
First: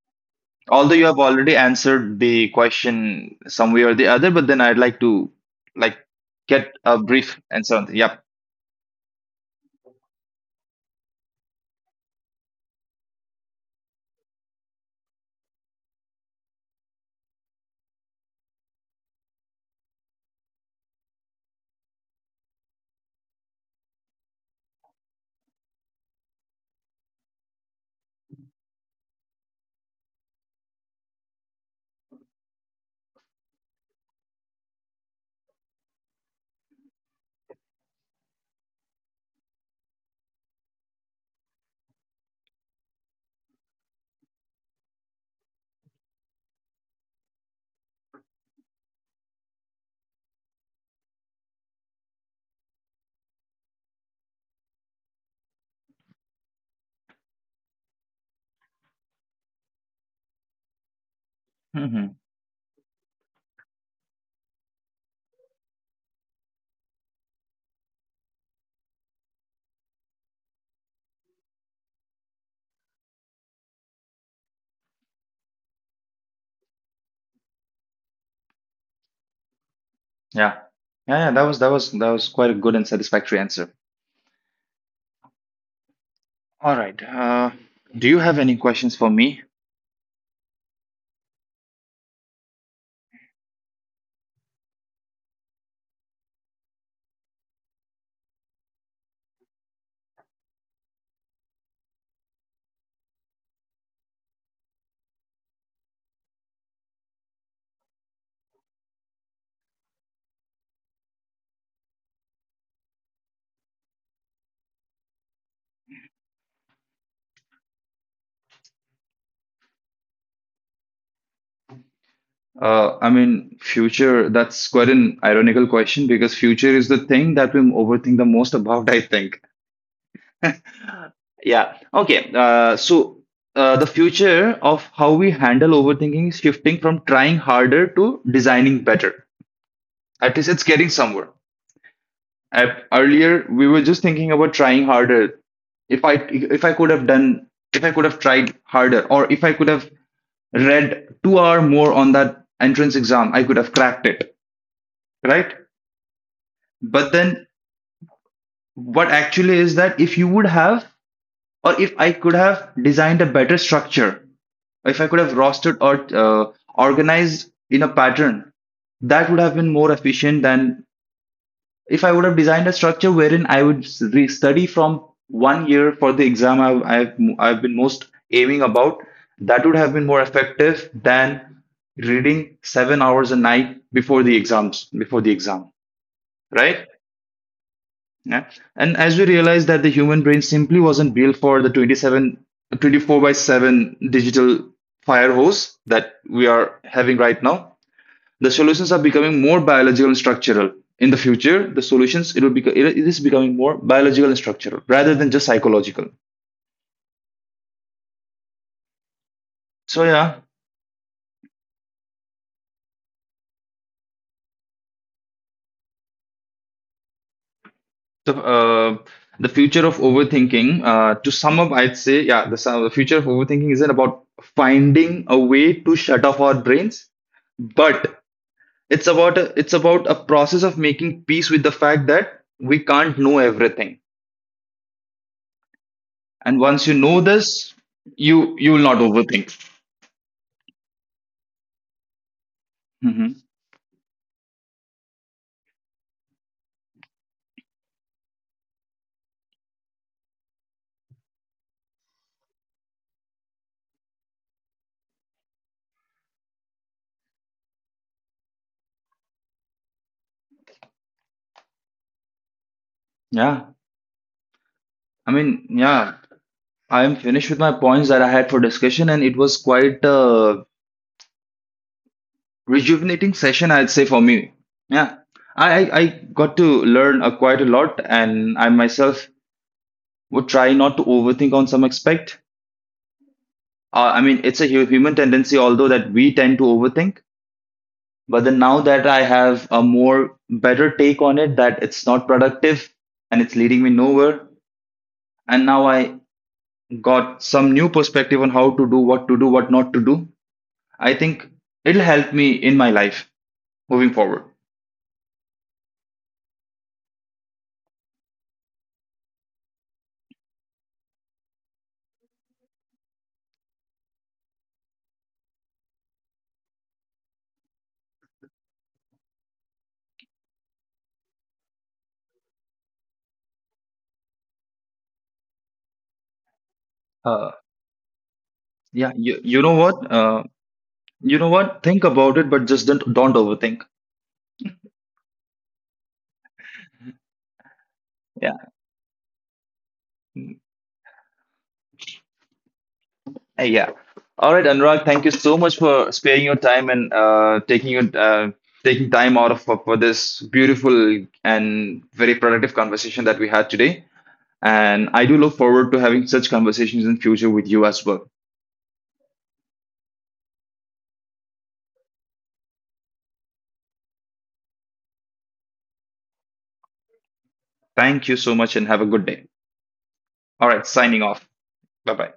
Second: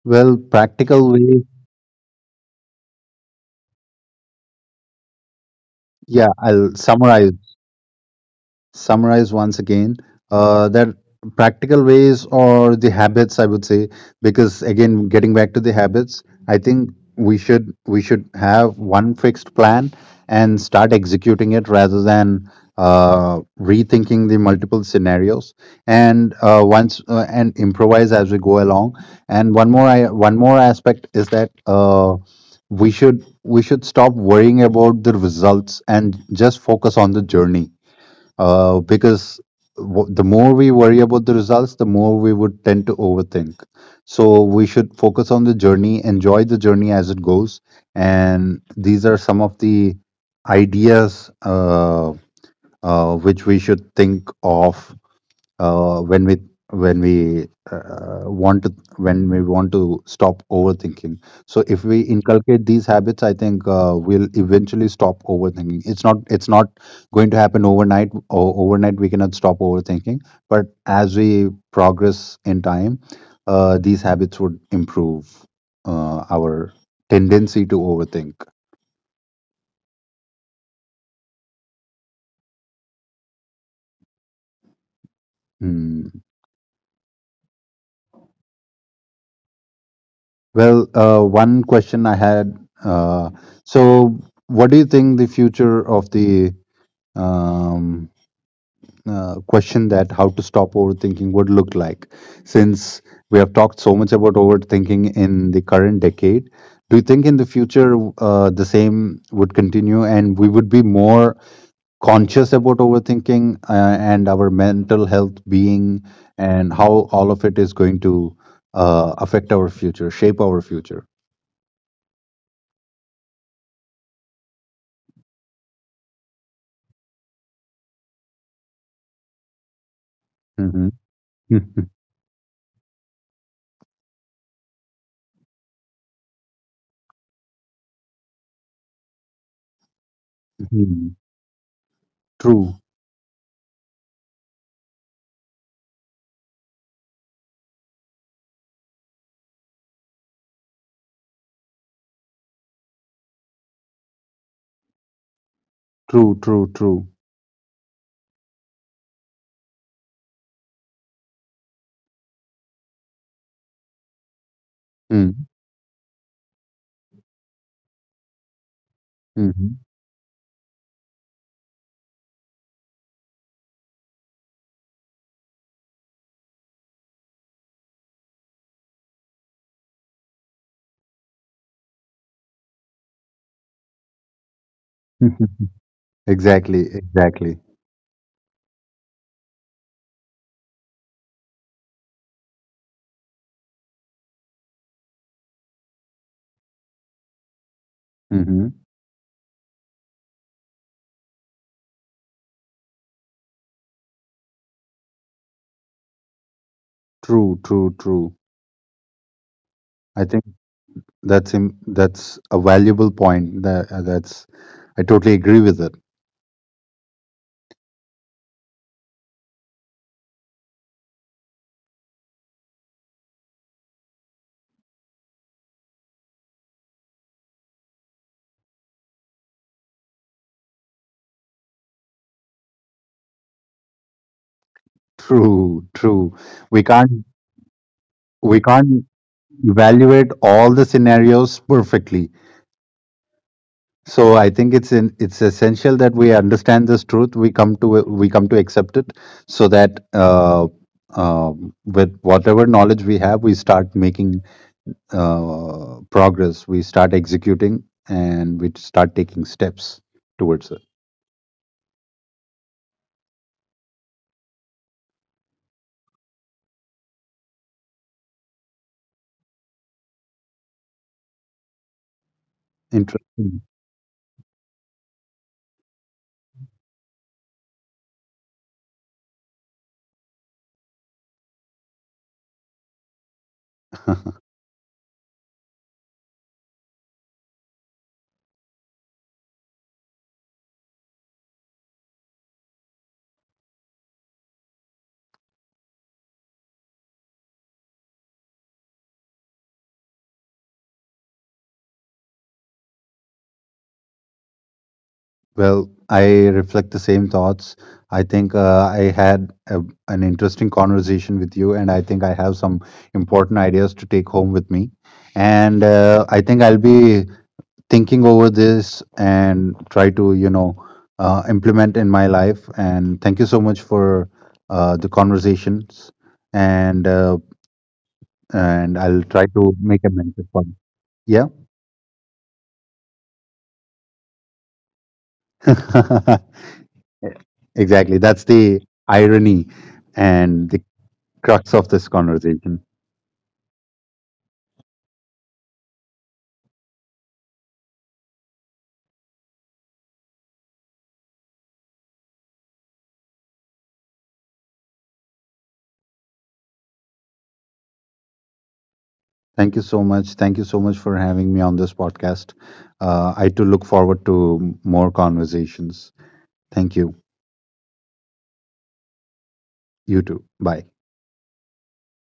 Well, Although you practical have way. already answered the question some way or the other, but then I'd like to, like, Yeah, get I'll a summarize. brief answer on the, yep. Summarize once again that practical ways, or the habits I would say, because again, getting back to the habits, I think we should have one fixed plan and start executing it rather than rethinking the multiple scenarios, and once and improvise as we go along. And one more, one more aspect is that we should stop worrying about the results and just focus on the journey, because the more we worry about the results, the more we would tend to overthink. So we should focus on the journey, enjoy the journey as it goes. And these are some of the ideas which we should think of uh, when we when we want to stop overthinking. So if we Hmm. inculcate these habits, I think we'll eventually stop overthinking. It's not going to happen overnight, or overnight we cannot stop overthinking, but as we progress in time, these habits would improve our tendency to overthink. Yeah, yeah, yeah, that was quite a good and satisfactory answer. Hmm. All right. Do you have any questions for me? Well, one question I had, uh, so what do you think the future of the um, question that how to stop overthinking would look like. Since we have talked so much about overthinking in the current decade, do you think in the future the same would continue and we would be more conscious about overthinking and our mental health being, and how all of it is going to affect our future, shape our future? I mean, future, that's quite an ironical question because future is the thing that we overthink the most about, I think. Mhm. Yeah. Mhm. Okay. So, the future of how we handle overthinking is shifting from trying harder to designing better. At least it's getting somewhere. [laughs] True, At, earlier, we were just thinking about trying harder. If I could have done, if I could have tried harder, or if I could have read 2 hour more on that entrance exam, I could have cracked it, right? true, true, true. But then, what actually is that if you would have, or if I could have designed a better structure, if I could have Hmm. rostered or organized in a pattern, that would have been Mm-hmm. more efficient than if I would have designed a structure wherein I would study from one year for the exam I've been most aiming about. That would have been more effective than reading 7 hours a night before the exams, before the exam, [laughs] Exactly, right? exactly. Yeah. And as we realized that the human brain simply wasn't built for the 24/7 digital fire hose that we are having right now, the Hmm. solutions are becoming more biological and structural. In the future, the solutions it will be it is becoming more biological and structural rather than just psychological. True, true, true. So I yeah, think that's a valuable point. That's I totally agree with it. the uh, the future of overthinking. To sum up, I'd say yeah, the future of overthinking isn't about finding a way to shut off our brains, but it's about a process of making peace with the fact that we can't know everything. True, true. And We once you know can't this, you we you will not can't overthink. evaluate all the scenarios perfectly. Hmm. So I think it's essential that we understand this truth. We come to accept it, so that uh, with whatever knowledge we have, we start making progress, we start executing, and we start taking steps towards it. Yeah, I mean, yeah, I am finished with my points that I had for discussion, and it was quite a rejuvenating Interesting. session, I'd say, for me. Yeah, I got to learn quite a lot, and I myself would try not to overthink on some aspect. I mean, [laughs] it's a human tendency, although that we tend to overthink. But then now that I have a more better take on it, that it's not productive and it's leading me nowhere. And now I got some new perspective on how to do, what not to do. I think it'll help me in my life moving forward. Well, I reflect the same thoughts. I think an interesting conversation with you, and I think I have some important ideas to take home with me. And I think I'll be thinking over this and try to, you know, implement in my life. And thank you so much for the conversations. And uh, Uh, and yeah, I'll you, try you to know make what? a mental fun. You Yeah, know what? Think about it, but just don't overthink. [laughs] exactly. That's Yeah. the irony and the crux of this conversation. Yeah. All right, Anurag. Thank you so much for sparing your time and taking time out for this beautiful and very productive conversation that we had today. And I do look forward to having such conversations in future with you as well. Thank you so much. Thank you so much for having me on this podcast. I too look forward to more conversations. Thank you. Thank you so much and have a good day. You too. All right, Bye. signing off. Bye bye.